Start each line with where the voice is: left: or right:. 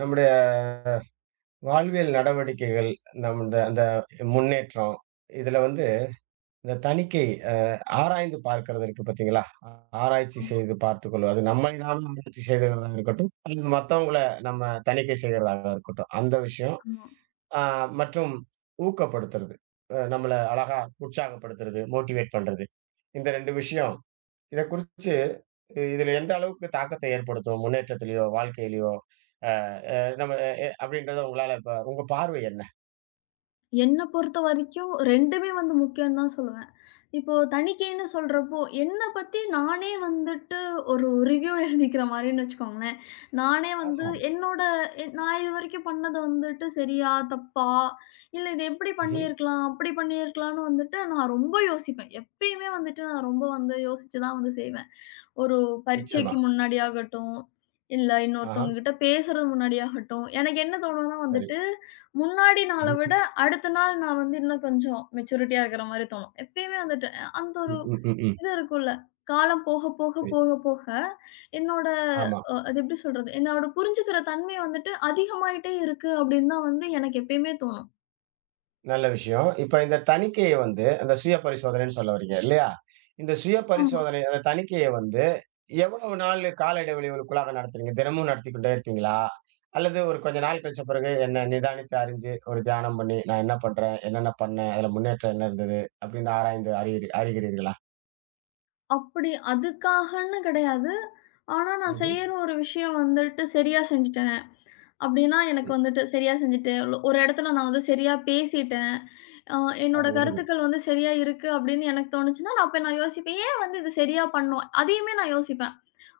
right: நம்முடைய வாழ்வியல் நடவடிக்கைகள், நம்முடைய அந்த முன்னேற்றம், இதுல வந்து இந்த தணிக்கை அ ஆராய்ந்து பார்க்கிறது இருக்கு பார்த்தீங்களா? ஆராய்ச்சி
left: ஆமா,
right: செய்து பார்த்துக் கொள்வது. அது நம்மை நாமே ஆராய்ச்சி செய்கிறதா இருக்கட்டும், அல்லது மத்தவங்கள நம்ம தணிக்கை செய்கிறதாக இருக்கட்டும். அந்த விஷயம்.
left: ஆமா.
right: அ மற்றும் ஊக்கப்படுத்துறது. நம்மள அழகா உற்சாகப்படுத்துறது, மோட்டிவேட் பண்றது. இந்த 2 விஷயம். இத குறிச்சு, இதுல எந்த அளவுக்கு தாக்கத்தை ஏற்படுத்தும்? முன்னேற்றத்திலயோ, வாழ்க்கையிலயோ, அ அது நம்ம எ எ அப்படின்றத உங்களால இப்ப உங்க பார்வை என்ன?
left: என்ன பொறுத்த வரைக்கும் 2மே வந்து முக்கியம்னு தான் சொல்லுவேன். இப்போ தணிக்கைன்னு சொல்றப்போ, என்ன பத்தி நானே வந்துட்டு ஒரு ரிவ்யூ எழுதிக்கிற மாரின்னு வச்சுக்கோங்களேன். நானே வந்து
right: ஆமா.
left: என்னோட நான் இதுவரைக்கும் பண்ணது வந்துட்டு சரியா? தப்பா? இல்ல இது எப்படி
right: ம்ஹ்ம்.
left: பண்ணியிருக்கலாம்? அப்படி பண்ணியிருக்கலான்னு வந்துட்டு நான் ரொம்ப யோசிப்பேன். எப்பயுமே வந்துட்டு நான் ரொம்ப வந்து யோசிச்சு தான் வந்து செய்வேன். ஒரு
right: நிச்சயமா.
left: பரீட்சைக்கு முன்னாடியாகட்டும், இல்ல
right: ஆஹா,
left: இன்னொருத்தவங்க கிட்ட பேசுறது முன்னாடியாகட்டும், எனக்கு என்ன தோணும்னா
right: சரி.
left: வந்துட்டு, முன்னாடி நாள விட
right: ம்.
left: அடுத்த நாள் நான் வந்து இன்னும் கொஞ்சம் மெச்சூரிட்டியா இருக்கிற மாரி தோணும். எப்பயுமே வந்துட்டு அந்த ஒரு
right: ம், ம், ம், ம்.
left: இது இருக்கும்ல. காலம் போக, போக,
right: சரி.
left: போக, போக என்னோட
right: ஆமா.
left: அது எப்படி சொல்றது? என்னோட புரிஞ்சுக்கிற தன்மை வந்துட்டு அதிகமாயிட்டே இருக்கு அப்படின்னு தான் வந்து எனக்கு எப்பயுமே தோணும்.
right: நல்ல விஷயம். இப்ப இந்த தணிக்கைய வந்து அந்த சுய பரிசோதனைன்னு சொல்ல வர்றீங்க இல்லையா? இந்த சுய
left: ஆமா.
right: பரிசோதனை அந்த தணிக்கைய வந்து எவ்வளவு நாள் கால இடைவெளிகளுக்குள்ளாக நடத்துறீங்க? தினமும் நடத்திக் கொண்டே இருப்பீங்களா? அல்லது ஒரு கொஞ்ச நாள் கழிச்ச பிறகு என்ன நிதானித்து அறிஞ்சு ஒரு தியானம் பண்ணி, நான் என்ன பண்றேன்? என்னென்ன பண்ணேன்? அதுல முன்னேற்றம் என்ன இருந்தது? அப்படின்னு ஆராய்ந்து அறிகிறீர்களா?
left: அப்படி அதுக்காகன்னு கிடையாது. ஆனா நான்
right: ம்ஹ்ம்.
left: செய்யற ஒரு விஷயம் வந்துட்டு சரியா செஞ்சுட்டேன். அப்படின்னா
right: சரி.
left: எனக்கு வந்துட்டு சரியா செஞ்சுட்டு, ஒரு இடத்துல நான் வந்து சரியா பேசிட்டேன். அ
right: ஆ
left: என்னோட
right: வெரி குட்.
left: கருத்துக்கள் வந்து சரியா இருக்கு அப்படின்னு எனக்கு தோணுச்சுன்னா, நான் அப்ப நான் யோசிப்பேன். ஏன் வந்து இது சரியா பண்ணோம்? அதையுமே நான் யோசிப்பேன்.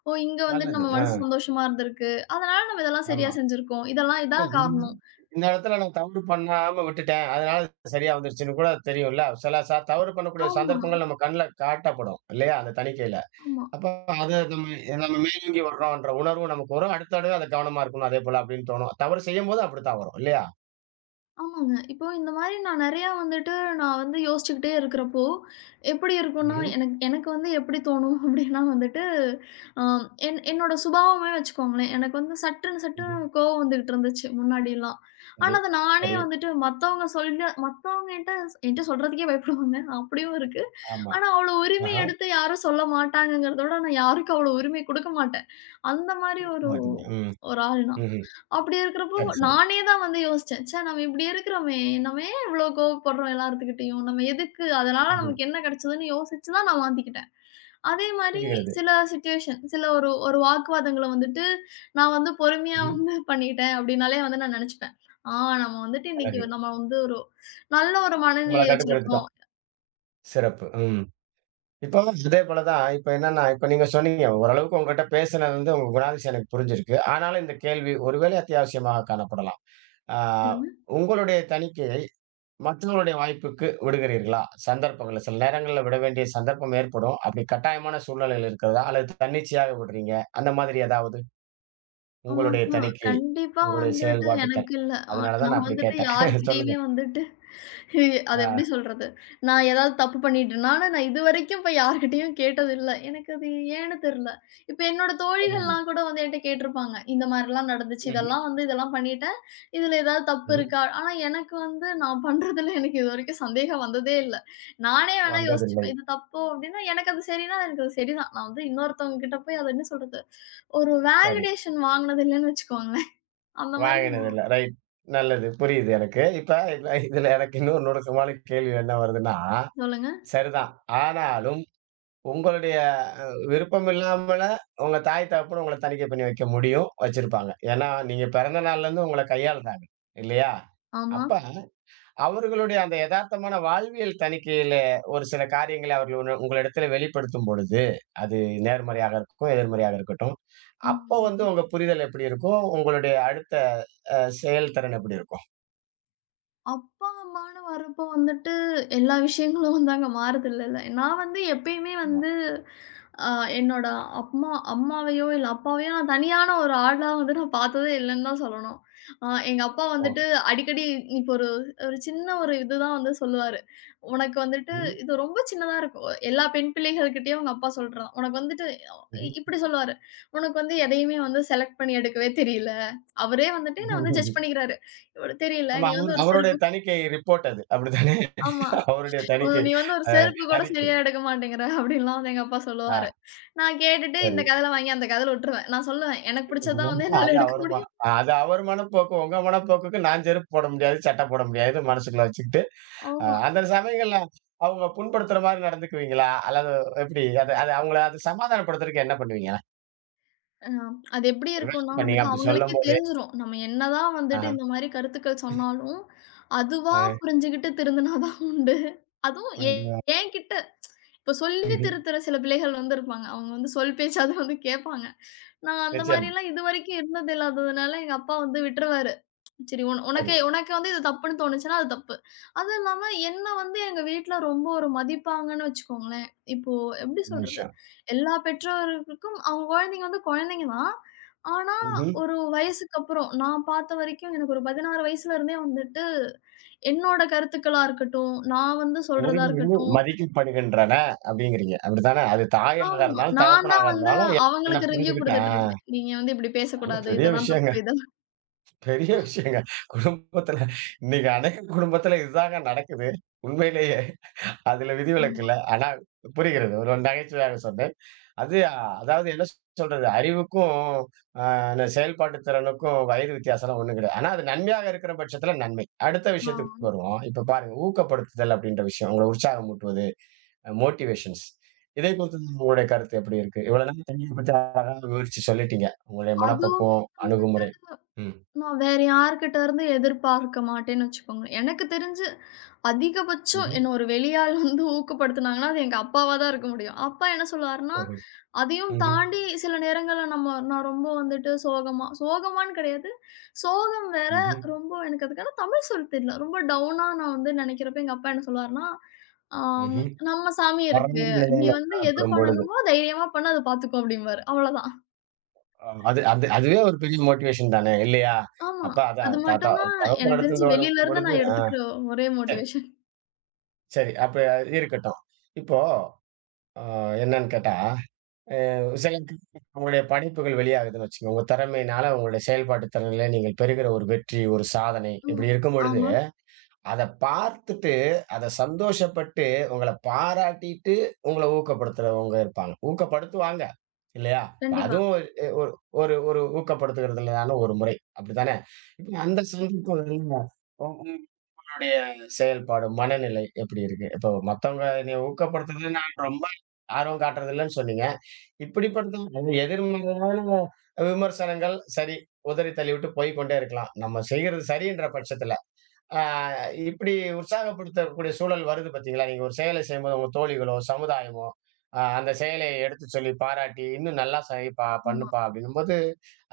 left: ஓ! இங்க வந்துட்டு
right: நல்லது.
left: நம்ம மனசு
right: ஆ.
left: சந்தோஷமா இருந்திருக்கு. அதனால நம்ம இதெல்லாம் சரியா
right: ஆமா.
left: செஞ்சிருக்கோம். இதெல்லாம்
right: இல்ல
left: இதான்
right: இந்த
left: காரணம்.
right: இந்த இடத்துல நான் தவறு பண்ணாம விட்டுட்டேன். அதனால சரியா வந்துருச்சுன்னு கூட தெரியும்ல. சில தவறு பண்ணக்கூடிய
left: ஆமா,
right: சந்தர்ப்பங்கள் நம்ம கண்ல காட்டப்படும். இல்லையா? அந்த தணிக்கையில.
left: ஆமா.
right: அப்ப அது நம்ம நம்ம மேலோங்கி வர்றோம்ன்ற உணர்வு நமக்கு வரும். அடுத்த தடவை அது கவனமா இருக்கணும். அதேபோல அப்படின்னு தோணும். தவறு செய்யும்போது அப்படித்தான் வரும். இல்லையா?
left: ஆமாங்க. இப்போ இந்த மாரி நான் நெறையா வந்துட்டு நான் வந்து யோசிச்சுக்கிட்டே இருக்கிறப்போ, எப்படி இருக்கும்னா,
right: ம்ஹ்ம்.
left: எனக்கு வந்து எப்படி தோணும் அப்படின்னா வந்துட்டு, அ என்னோட சுபாவமே வச்சுக்கோங்களேன். எனக்கு வந்து சட்டுன்னு
right: ம்ஹ்ம்.
left: சட்டுன்னு கோவம் வந்துகிட்டு இருந்துச்சு முன்னாடிலாம். ஆனா,
right: சரி,
left: அத நானே
right: சரி.
left: வந்துட்டு மத்தவங்க சொல்ல மத்தவங்ககிட்ட என்ட்ட சொல்றதுக்கே பயப்படுவாங்க. அப்படியும் இருக்கு.
right: ஆமா.
left: ஆனா, அவ்வளோ உரிமை
right: ஆஹா.
left: எடுத்து யாரும் சொல்ல மாட்டாங்கங்கிறத விட, நான் யாருக்கும் அவ்வளோ உரிமை குடுக்க மாட்டேன். அந்த மாரி ஒரு
right: மாட்டீங்க. ம்.
left: ஒரு ஆள் நான்.
right: ம்ஹ்ம்.
left: அப்படி இருக்கிறப்போ,
right: சரி, சரி.
left: நானே தான் வந்து யோசிச்சேன். ச்சே! நம்ம இப்படி இருக்கிறோமே! நம்ம ஏன் இவ்ளோ கோவப்படுறோம் எல்லாத்துக்கிட்டயும்? நம்ம எதுக்கு? அதனால
right: ம்ஹ்ம்.
left: நமக்கு என்ன கிடைச்சதுன்னு யோசிச்சு தான் நான் மாத்திக்கிட்டேன். அதே மாரி
right: புரிகிறது.
left: சில சிச்சுவேஷன், சில ஒரு ஒரு வாக்குவாதங்கள வந்துட்டு, நான் வந்து பொறுமையா
right: ம்ஹ்ம்.
left: வந்து பண்ணிட்டேன் அப்படின்னாலே வந்து நான் நெனச்சுப்பேன். ஆ நம்ம வந்துட்டு இன்னைக்கு
right: அழகு.
left: நம்ம வந்து ஒரு நல்ல ஒரு
right: நம்மள
left: மனநிலை வச்சிருக்கோம்.
right: கட்டுப்படுத்திட்டோம். சிறப்பு. ம். இப்போ இதே போல தான். இப்ப என்னன்னா, இப்ப நீங்க சொன்னீங்க, ஓரளவுக்கு உங்ககிட்ட பேசினது வந்து உங்க குணாதிசயம் எனக்கு புரிஞ்சிருக்கு. ஆனாலும் இந்த கேள்வி ஒருவேளை அத்தியாவசியமாக காணப்படலாம். ஆ
left: சொல்லுங்க.
right: உங்களுடைய தணிக்கையை மற்றவர்களுடைய வாய்ப்புக்கு விடுகிறீர்களா? சந்தர்ப்பங்கள்ல சில நேரங்கள்ல விட வேண்டிய சந்தர்ப்பம் ஏற்படும். அப்படி கட்டாயமான சூழ்நிலையில் இருக்கிறதா? அல்லது தன்னிச்சையாக விடுறீங்க? அந்த மாதிரி ஏதாவது உங்களுடைய
left: ஆமா.
right: தணிக்கையை,
left: கண்டிப்பா
right: உங்களுடைய
left: வந்துட்டு
right: செயல்பாட்டு
left: எனக்கு இல்ல.
right: அதனால தான்
left: நான்
right: நான் அப்படி
left: வந்துட்டு
right: கேட்டேன். சொல்லுங்க.
left: யார்கிட்டயுமே வந்துட்டு அது எப்படி
right: ஆ.
left: சொல்றது? நான் ஏதாவது தப்பு பண்ணிட்டேன்னா, ஆனா நான் இதுவரைக்கும் போய் யார்கிட்டயும் கேட்டதில்ல. எனக்கு அது ஏன்னு தெரியல. இப்ப என்னோட
right: ம்.
left: தோழிகள்லாம் கூட வந்து என்ட்ட கேட்டிருப்பாங்க. இந்த மாரிலாம் நடந்துச்சு.
right: ம்ஹ்ம்.
left: இதெல்லாம் வந்து இதெல்லாம் பண்ணிட்டேன். இதுல ஏதாவது தப்பு
right: ம்ஹ்ம்.
left: இருக்கா? ஆனா எனக்கு வந்து நான் பண்றதுல எனக்கு இதுவரைக்கும் சந்தேகம் வந்ததே இல்ல. நானே வேணா
right: வந்ததில்லை.
left: யோசிச்சுப்பேன். இது தப்பு அப்டின்னா, எனக்கு அது சரின்னா, எனக்கு அது சரிதான். நான் வந்து இன்னொருத்தவங்க கிட்ட போய் அத என்ன சொல்றது? ஒரு
right: சரி.
left: வேலிடேஷன் வாங்குனது இல்லன்னு வச்சுக்கோங்களேன். அந்த மாரி
right: வாங்கினதில்ல. ரைட். நல்லது. புரியுது எனக்கு. இப்ப இப்ப இதுல எனக்கு இன்னொரு நுணுக்கமான கேள்வி என்ன வருதுன்னா,
left: சொல்லுங்க.
right: சரிதான். ஆனாலும் உங்களுடைய அ விருப்பம் இல்லாமல உங்க தாய், தகப்பன் உங்கள தணிக்கை பண்ணி வைக்க முடியும், வச்சிருப்பாங்க. ஏன்னா, நீங்க பிறந்த நாள்லருந்து உங்கள கையாளுறாங்க. இல்லையா?
left: ஆமா.
right: அப்ப அவர்களுடைய அந்த எதார்த்தமான வாழ்வியல் தணிக்கையில ஒரு சில காரியங்களை அவர்கள் உங்களிடத்தில வெளிப்படுத்தும் பொழுது, அது நேர்மறையாக இருக்கும், எதிர்மறையாக இருக்கட்டும்.
left: ம்.
right: அப்ப வந்து
left: ம்.
right: உங்க புரிதல் எப்படி இருக்கும்? உங்களுடைய அடுத்த செயல்திறன் எப்படி இருக்கும்?
left: அப்பா, அம்மான்னு வரப்போ வந்துட்டு எல்லா விஷயங்களும் வந்து அங்க மாறுதில்லல்ல. நான் வந்து எப்பயுமே
right: ஆமா.
left: வந்து அ என்னோட அம்மாவையோ, இல்ல அப்பாவையோ நான் தனியான ஒரு ஆளா வந்து நான் பார்த்ததே இல்லன்னு தான் சொல்லணும். எங்க அப்பா
right: ஓ!
left: வந்துட்டு அடிக்கடி இப்போ ஒரு ஒரு சின்ன ஒரு இதுதான் வந்து சொல்லுவாரு. உனக்கு வந்துட்டு
right: ம்.
left: இது ரொம்ப சின்னதா இருக்கும். எல்லா பெண் பிள்ளைகள்கிட்டயும் அவங்க அப்பா சொல்றதான். உனக்கு வந்துட்டு
right: ம்ஹ்ம்.
left: இப்படி சொல்லுவாரு. "உனக்கு வந்து எதையுமே வந்து செலக்ட் பண்ணி எடுக்கவே தெரியல. அவரே வந்துட்டு என்ன வந்து ஜட்ஜ் பண்ணிக்கிறாரு. இவளுக்கு "தெரியல.
right: ஆமா.
left: நீ வந்து ஒரு சிறு
right: அவருடைய தணிக்கை ரிப்போர்ட் அது. அப்படித்தானே?
left: ஆமா.
right: அவருடைய
left: "உன்
right: தணிக்கை
left: நீ வந்து ஒரு
right: அ
left: செருப்பு கூட
right: அறிக்கை.
left: சரியா எடுக்க மாட்டேங்கிற" அப்படின்லாம் வந்து எங்க அப்பா
right: ஆ
left: சொல்லுவாரு. நான் கேட்டுட்டு
right: சரி.
left: இந்த கதையில வாங்கி அந்த கதையில விட்டுருவேன். நான் சொல்லுவேன், "எனக்கு பிடிச்சது தான் வந்து என்னால
right: அது
left: எடுக்க
right: அவரு மன
left: முடியும்."
right: அது அவரு மனப்போக்கு. உங்க மனப்போக்குக்கு நான் செருப்பு போட முடியாது, சட்டை போட முடியாது மனசுக்குள்ள வச்சுக்கிட்டு,
left: ஆமா.
right: அந்த சமயங்கள்ல அவங்க புண்படுத்துற மாரி நடந்துக்குவீங்களா? அல்லது எப்படி? அது அது அவங்கள அது சமாதானப்படுத்துறதுக்கு என்ன பண்ணுவீங்க?
left: அ அது எப்படி
right: ஒரு வேளை
left: இருக்கும்னா
right: இப்ப நீங்க
left: வந்துட்டு,
right: அப்படி
left: அவங்களுக்கே
right: சொல்லும்போது
left: தெரிஞ்சிரும். நம்ம என்னதான் வந்துட்டு
right: ஆஹா.
left: இந்த மாரி கருத்துக்கள் சொன்னாலும், அதுவா
right: அ
left: புரிஞ்சுகிட்டு திருந்துனா தான் உண்டு. அதுவும் என்கிட்ட இப்ப சொல்லி திருத்துற சில பிள்ளைகள் வந்து இருப்பாங்க. அவங்க வந்து சொல் பேச்சாவது வந்து கேட்பாங்க. நான் அந்த
right: நிச்சயம்.
left: மாரிலாம் இதுவரைக்கும் இருந்தது இல்லாததுனால, எங்க அப்பா வந்து விட்டுருவாரு. சரி
right: சரி.
left: உனக்கு உனக்கு வந்து இது தப்புன்னு தோணுச்சுன்னா, அது தப்பு. அதுவும் இல்லாம என்ன வந்து எங்க வீட்ல ரொம்ப ஒரு மதிப்பாங்கன்னு வச்சுக்கோங்களேன். இப்போ எப்படி
right: நல்ல
left: சொல்றது?
right: விஷயம்.
left: எல்லா பெற்றோர்களுக்கும் அவங்க குழந்தைங்க வந்து குழந்தைங்க தான். ஆனா,
right: ம்ஹ்ம்.
left: ஒரு வயசுக்கு அப்புறம் நான் பார்த்த வரைக்கும் எனக்கு ஒரு 16 வயசுல இருந்தே வந்துட்டு, என்னோட கருத்துக்களா இருக்கட்டும், நான் வந்து சொல்றதா
right: உறவினர்கள்
left: இருக்கட்டும்
right: மதிக்கப்படுகின்றன அப்படிங்கிறீங்க. அப்படித்தானே? அது தாயாக
left: ஆமா.
right: இருந்தாலும்,
left: நான் தான்
right: தகப்பனாக
left: வந்து
right: இருந்தாலும் என்ன
left: அவங்களுக்கு ரிவ்யூ குடுத்துட்டு
right: புரிஞ்சுக்கிட்டேன்.
left: இருக்கேன். நீங்க வந்து இப்படி
right: ஆ நல்ல
left: பேசக்கூடாது.
right: பெரிய
left: இதெல்லாம்
right: விஷயங்க.
left: தப்பு. இதெல்லாம்
right: பெரிய விஷயங்க. குடும்பத்துல இன்னைக்கு அநேக குடும்பத்துல இதுதாங்க நடக்குது. உண்மையிலேயே. அதுல விதிவிலக்கு
left: ஆமா,
right: இல்ல. ஆனா புரிகிறது. ஒரு ஒரு நகைச்சுவையாக சொன்னேன். அது அதாவது என்ன சொல்றது, அறிவுக்கும் அ அந்த செயல்பாட்டு திறனுக்கும் வயது வித்தியாசம்லாம் ஒண்ணும் கிடையாது. ஆனா அது நன்மையாக இருக்கிற பட்சத்துல நன்மை. அடுத்த
left: ஆமா.
right: விஷயத்துக்கு வருவோம். இப்ப பாருங்க ஊக்கப்படுத்துதல் அப்படின்ற விஷயம். உங்கள உற்சாகமூட்டுவது. மோட்டிவேஷன்ஸ். இதை பொறுத்து உங்களுடைய கருத்து எப்படி இருக்கு? இவ்வளவு நேரம் தண்ணிய பத்தி அழகா விவரிச்சு சொல்லிட்டீங்க. உங்களுடைய
left: அதுவுமே
right: மனப்பக்குவம்,
left: வந்துட்டு
right: அணுகுமுறை. ம்.
left: நான் வேற யார்கிட்ட இருந்தும் எதிர்பார்க்க மாட்டேன்னு வச்சுக்கோங்க. எனக்கு தெரிஞ்சு அதிகபட்சம்
right: ம்ஹ்ம்.
left: என்ன ஒரு வெளியாள் வந்து ஊக்கப்படுத்துனாங்கன்னா, அது எங்க அப்பாவா தான் இருக்க முடியும். அப்பா என்ன சொல்லுவாருன்னா,
right: ம்ஹ்ம்.
left: அதையும்
right: ம்ஹ்ம்.
left: தாண்டி சில நேரங்கள்ல நம்ம நான் ரொம்ப வந்துட்டு சோகமா சோகமான்னு கிடையாது. சோகம் வேற
right: ம்ஹ்ம்.
left: ரொம்ப எனக்கு அதுக்கான தமிழ் சொல் தெரியல. ரொம்ப டவுனா நான் வந்து நெனைக்கிறப்ப எங்க அப்பா என்ன சொல்லுவாருன்னா, ஆம்
right: ம்ஹ்ம்.
left: "நம்ம சாமி இருக்கு.
right: வறண்ட
left: நீ
right: நிலையில
left: வந்து எது
right: காணப்படும் பொழுது.
left: பண்ணணுமோ தைரியமா பண்ணு. அது பார்த்துக்கும்" அப்டிம்பாரு. அவ்வளோதான்.
right: அது அது அதுவே ஒரு பெரிய மோட்டிவேஷன் தானே! இல்லையா?
left: ஆமா.
right: அப்ப
left: அது
right: அதான் தாத்தா
left: மட்டும் தான் எனக்கு தெரிஞ்சு
right: தகப்பனிடத்திலிருந்து
left: வெளியிலருந்து
right: வரும்பொழுது
left: நான்
right: ஆ
left: எடுத்துக்கிற ஒரே
right: சரி,
left: மோட்டிவேஷன்.
right: சரி. அப்ப இருக்கட்டும். இப்போ அ என்னன்னு கேட்டா அ சில நேரத்துல உங்களுடைய படைப்புகள் வெளியாகுதுன்னு வச்சுக்கோங்க. உங்க திறமையினால உங்களுடைய செயல்பாட்டு திறனில நீங்கள் பெறுகிற ஒரு வெற்றி, ஒரு சாதனை இப்படி
left: ம்.
right: இருக்கும் பொழுது,
left: ஆமா.
right: அத பார்த்துட்டு, அத சந்தோஷப்பட்டு, உங்கள பாராட்டிட்டு, உங்கள ஊக்கப்படுத்துறவங்க இருப்பாங்க. ஊக்கப்படுத்துவாங்க. இல்லையா? இப்ப
left: கண்டிப்பா.
right: அதுவும் எ ஒரு ஒரு ஒரு ஊக்கப்படுத்துகிறதுலதான ஒரு முறை. அப்படித்தானே? இப்ப அந்த சந்தர்ப்பம் உங்களுடைய செயல்பாடு, மனநிலை எப்படி இருக்கு? இப்போ மத்தவங்க என்னைய ஊக்கப்படுத்துறதுல நான் ரொம்ப ஆர்வம் காட்டுறது இல்லன்னு சொன்னீங்க. இப்படிப்பட்ட அது எதிர்மறையான விமர்சனங்கள் சரி, உதறி தள்ளிவிட்டு போய்க் கொண்டே இருக்கலாம். நம்ம செய்யறது சரின்ற பட்சத்துல. ஆ இப்படி உற்சாகப்படுத்தக்கூடிய சூழல் வருது பார்த்தீங்களா? நீங்க ஒரு செயலை செய்யும்போது உங்க தோழிகளோ, சமுதாயமோ, அந்த செயலை எடுத்துச் சொல்லி பாராட்டி, "இன்னும் நல்லா செய்ப்பா,
left: ம்.
right: பண்ணுப்பா" அப்படின்னும்போது,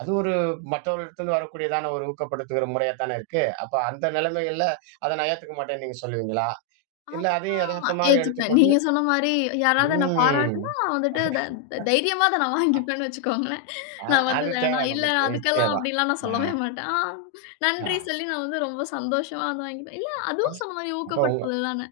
right: அது ஒரு மற்றவர்களிடத்திலிருந்து வரக்கூடியதான ஒரு ஊக்கப்படுத்துகிற முறையா தானே இருக்கு. அப்ப அந்த நிலைமைகள்ல அத நான் ஏத்துக்க மாட்டேன்னு நீங்க சொல்லுவீங்களா? இல்ல
left: அதான்
right: அதையும்
left: நான்
right: எதார்த்தமா
left: ஏத்துப்பேன்.
right: எடுத்துக்கொண்டு
left: நீங்க சொன்ன மாரி யாராவது என்ன பாராட்டுனா,
right: ம்.
left: வந்துட்டு த தைரியமா அத நான் வாங்கிப்பேன்னு வச்சுக்கோங்களேன்.
right: அ
left: நான் வந்து
right: அது தேவை
left: வேணாம், இல்ல
right: நமக்கு.
left: அதுக்கெல்லாம்
right: நிச்சயமா.
left: அப்படிலாம் நான்
right: அ,
left: சொல்லவே மாட்டேன். ஆ நன்றி
right: அ.
left: சொல்லி நான் வந்து ரொம்ப சந்தோஷமா வந்து வாங்கிப்பேன். இல்ல அதுவும் சொன்ன மாரி
right: அப்ப உங்க
left: ஊக்கப்படுத்துதல் தானே.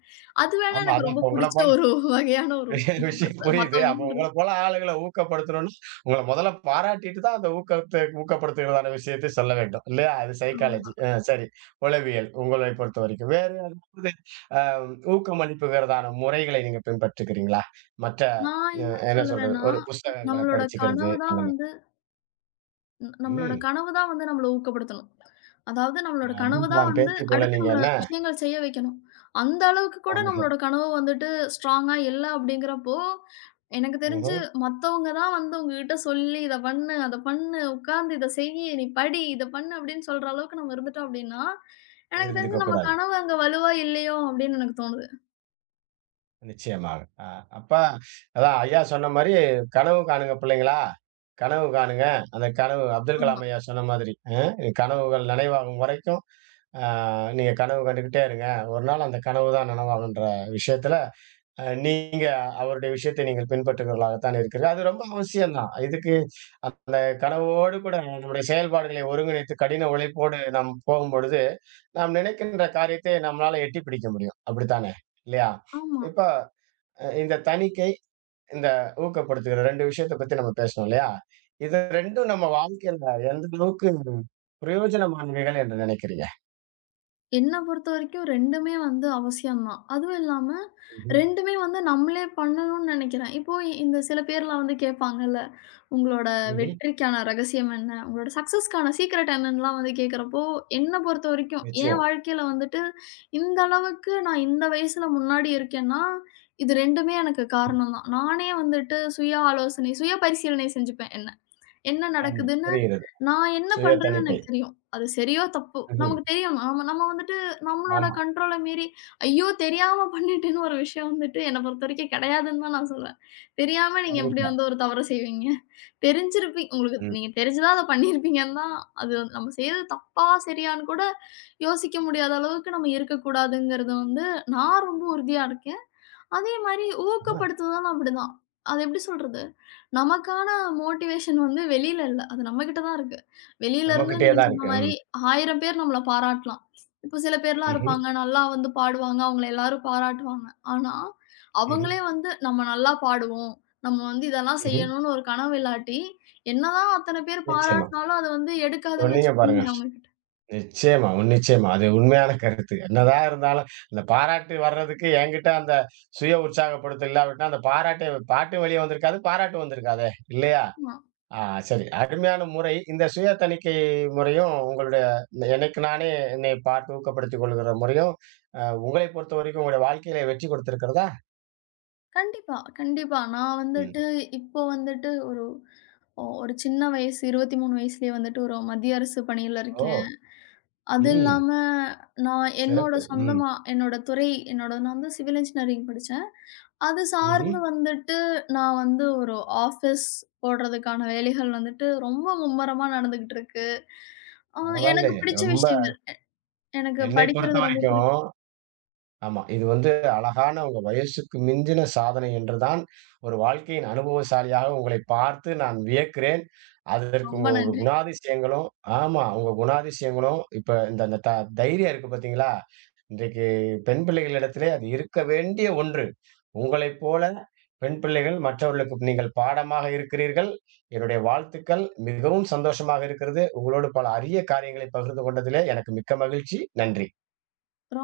left: அது வேணா
right: ஆமா.
left: எனக்கு
right: அதான்
left: ரொம்ப
right: இப்ப உங்கள
left: புடிச்ச
right: போல
left: ஒரு வகையான ஒரு
right: விஷயம்
left: ஊக்கப்படுத்துதல்.
right: புரியுது.
left: மத்தவங்க
right: அப்போ உங்கள
left: பண்றது.
right: போல ஆளுகள ஊக்கப்படுத்தணும்னா, உங்கள முதல்ல பாராட்டிட்டு தான் அந்த ஊக்கத்த ஊக்கப்படுத்துகிறதான விஷயத்த சொல்ல வேண்டும். இல்லையா? அது
left: ஆமா.
right: சைக்காலஜி. அ சரி. உளவியல் உங்களை பொறுத்தவரைக்கும். வேற ஏதாவது அ ஊக்கமளிப்புகிறதான முறைகளை நீங்க பின்பற்றுகிறீங்களா? மற்ற
left: நான் என்ன
right: என்ன சொல்றது?
left: சொல்லுவேன்னா,
right: ஒரு புஸ்தகங்கள
left: நம்மளோட
right: படிச்சுக்கிறது
left: கனவு
right: அந்த
left: தான்
right: மாரி.
left: வந்து ம். நம்மளோட
right: ம்.
left: கனவு தான் வந்து நம்மள ஊக்கப்படுத்தணும். அதாவது நம்மளோட கனவு
right: அப்துல்
left: தான்
right: கலாம்
left: வந்து
right: பேத்தி போல
left: அடுத்து
right: நீங்க
left: நம்மள
right: என்ன?
left: விஷயங்கள் செய்ய வைக்கணும். அந்த அளவுக்கு கூட
right: ஆமா.
left: நம்மளோட கனவு வந்துட்டு ஸ்ட்ராங்கா இல்ல அப்படிங்கிறப்போ, எனக்கு தெரிஞ்சு
right: ம்ஹ்ம்.
left: மத்தவங்க தான் வந்து உங்ககிட்ட சொல்லி "இத பண்ணு, அத பண்ணு, உட்கார்ந்து இத செய்யி, நீ படி, இத பண்ணு" அப்படின்னு சொல்ற அளவுக்கு நம்ம இருந்துட்டோம் அப்படின்னா, எனக்கு
right: இருந்துக்க
left: தெரிஞ்சு நம்ம
right: கூடாது.
left: கனவு அங்க வலுவா இல்லையோ அப்படின்னு எனக்கு தோணுது.
right: நிச்சயமாக. அ அப்ப அதான் ஐயா சொன்ன மாரி, கனவு காணுங்க பிள்ளைங்களா, கனவு காணுங்க. அந்த கனவு அப்துல்
left: ஆமா.
right: கலாம் ஐயா சொன்ன மாதிரி, கனவுகள் நனவாகும் வரைக்கும், அ நீங்க கனவு கண்டுகிட்டே இருங்க. ஒரு நாள் அந்த கனவு தான் நனவாகுன்ற விஷயத்துல, நீங்க அவருடைய விஷயத்தை நீங்கள் பின்பற்றுகிறவர்களாகத்தான் இருக்கிறீர்கள். அது ரொம்ப அவசியம் தான். இதுக்கு அந்த கனவோடு கூட நம்முடைய செயல்பாடுகளை ஒருங்கிணைத்து கடின உழைப்போடு நாம் போகும்பொழுது, நாம் நினைக்கின்ற காரியத்தை நம்மளால எட்டிப் பிடிக்க முடியும். அப்படித்தானே? இல்லையா?
left: ஆமா.
right: இப்ப இந்த தணிக்கை, இந்த ஊக்கப்படுத்துகிற 2 விஷயத்த பத்தி நம்ம பேசனோம் இல்லையா? இது 2ம் நம்ம வாழ்க்கையில எந்த அளவுக்கு பிரயோஜனமானவைகள் என்று நினைக்கிறீங்க?
left: என்ன பொறுத்த வரைக்கும் 2மே வந்து அவசியம் தான். அதுவும் இல்லாம
right: ம்ஹ்ம்.
left: 2மே வந்து நம்மளே பண்ணணும்னு நினைக்கிறேன். இப்போ இந்த சில பேர்லாம் வந்து கேட்பாங்கல்ல, "உங்களோட
right: ம்ஹ்ம்.
left: வெற்றிக்கான ரகசியம் என்ன? உங்களோட சக்சஸ்க்கான சீக்ரெட் என்னன்னுலாம்" வந்து கேட்கிறப்போ, என்ன பொறுத்த வரைக்கும் என்
right: நிச்சயம்.
left: வாழ்க்கையில வந்துட்டு, இந்த அளவுக்கு நான் இந்த வயசுல முன்னாடி இருக்கேன்னா, இது 2மே எனக்கு காரணம் தான். நானே வந்துட்டு சுய ஆலோசனை, சுய பரிசீலனை செஞ்சுப்பேன் என்ன. என்ன
right: ஆமா.
left: நடக்குதுன்னு,
right: புரிகிறது.
left: நான் என்ன
right: சுய
left: பண்றேன்னு
right: தணிக்கை.
left: எனக்குத் தெரியும். அது சரியோ! தப்போ!
right: ம்ஹ்ம்.
left: நமக்குத் தெரியும். நாம நம்ம வந்துட்டு நம்மளோட
right: ஆமா.
left: கண்ட்ரோல மீறி, ஐயோ! தெரியாம பண்ணிட்டேன்னு ஒரு விஷயம் வந்துட்டு என்ன பொறுத்தவரைக்கும் கிடையாதுன்னு தான் நான் சொல்லுவேன். தெரியாம நீங்க எப்படி
right: கண்டிப்பா.
left: வந்து ஒரு தவறு செய்வீங்க? தெரிஞ்சிருப்பீங்க உங்களுக்கு
right: ம்.
left: நீங்கத் தெரிஞ்சு தான் அத பண்ணியிருப்பீங்கன்னு தான் அது வந்து நம்ம செய்யறது தப்பா, சரியான்னு கூட யோசிக்க முடியாத அளவுக்கு நம்ம இருக்கக்கூடாதுங்கிறது வந்து நான் ரொம்ப உறுதியா இருக்கேன். அதே மாரி
right: ஆமா.
left: ஊக்கப்படுத்துதலும் அப்படிதான். அது எப்படி சொல்றது? நமக்கான மோட்டிவேஷன் வந்து வெளியில இல்ல. அது நம்மகிட்ட தான் இருக்கு. வெளியில இருந்து
right: நம்மகிட்டயே
left: நீங்க
right: தான்
left: சொன்ன
right: இருக்கு. ம்.
left: மாரி 1000 பேர் நம்மள பாராட்டலாம். இப்போ சில பேர்லாம்
right: ம்ஹ்ம்.
left: இருப்பாங்க, நல்லா வந்து பாடுவாங்க. அவங்கள எல்லாரும் பாராட்டுவாங்க. ஆனா,
right: ம்ஹ்ம்.
left: அவங்களே வந்து நம்ம நல்லா பாடுவோம். நம்ம வந்து இதெல்லாம்
right: ம்ஹ்ம்.
left: செய்யணும்னு ஒரு கனவு இல்லாட்டி, என்னதான் அத்தன பேர்
right: நிச்சயமா.
left: பாராட்டுனாலும் அத வந்து எடுக்காதுன்னு
right: சொன்னீங்க பாருங்க.
left: வச்சுக்கோங்களேன் அவங்ககிட்ட.
right: நிச்சயமா, நிச்சயமா. அது உண்மையான கருத்து. என்னதான் இருந்தாலும், இந்த பாராட்டு வர்றதுக்கு என்கிட்ட அந்த சுய உற்சாகப்படுத்தல் இல்லாவிட்டா, அந்த பாட்டும் வெளிய வந்திருக்காது, பாராட்டும் வந்திருக்காதே! இல்லையா?
left: ஆமா.
right: ஆ சரி. அருமையான முறை. இந்த சுய தணிக்கை முறையும், உங்களுடைய இந்த எனக்கு நானே என்னை பார்த்து ஊக்கப்படுத்திக் கொள்கிற முறையும், உங்களை பொறுத்தவரைக்கும் உங்களுடைய வாழ்க்கையில வெற்றி கொடுத்திருக்கிறதா?
left: கண்டிப்பா, கண்டிப்பா. நான்
right: ம்.
left: வந்துட்டு இப்போ வந்துட்டு ஒரு ஒரு சின்ன வயசு 23 வயசுலயே வந்துட்டு ஒரு மத்திய அரசு பணியில இருக்கேன்.
right: ஓ!
left: அது
right: ம்.
left: இல்லாம, நான் என்னோட
right: சிறப்பு. ம்.
left: சொந்தமா என்னோட துறை என்னோட நான் வந்து சிவில் இன்ஜினியரிங் படிச்சேன். அது
right: ம்ஹ்ம்.
left: சார்ந்து வந்துட்டு, நான் வந்து ஒரு ஆஃபீஸ் போடுறதுக்கான வேலைகள் வந்துட்டு ரொம்ப மும்முரமா நடந்துகிட்டு இருக்கு. ஆ எனக்கு
right: பரவாயில்லையே!
left: பிடிச்ச
right: ரொம்ப
left: விஷயங்கள். எனக்கு
right: என்னை
left: படிக்கிறது ரொம்ப பிடிக்கும்.
right: பொறுத்தவரைக்கும் ஆமா. இது வந்து அழகான உங்க வயசுக்கு மிஞ்சின சாதனை என்றுதான் ஒரு வாழ்க்கையின் அனுபவசாலியாக உங்களை பார்த்து நான் வியக்கிறேன். அதற்கு
left: ரொம்ப
right: உங்களோட
left: நன்றி.
right: குணாதிசயங்களும் ஆமா. உங்க குணாதிசயங்களும் இப்ப இந்த இந்த த தைரியம் இருக்கு பார்த்தீங்களா? இன்றைக்கு பெண் பிள்ளைகளிடத்திலே அது இருக்க வேண்டிய ஒன்று. உங்களைப் போல பெண் பிள்ளைகள் மற்றவர்களுக்கு நீங்கள் பாடமாக இருக்கிறீர்கள். என்னுடைய வாழ்த்துக்கள். மிகவும் சந்தோஷமாக இருக்கிறது. உங்களோடு பல அரிய காரியங்களை பகிர்ந்து கொண்டதிலே எனக்கு மிக்க மகிழ்ச்சி. நன்றி.
left: ரொம்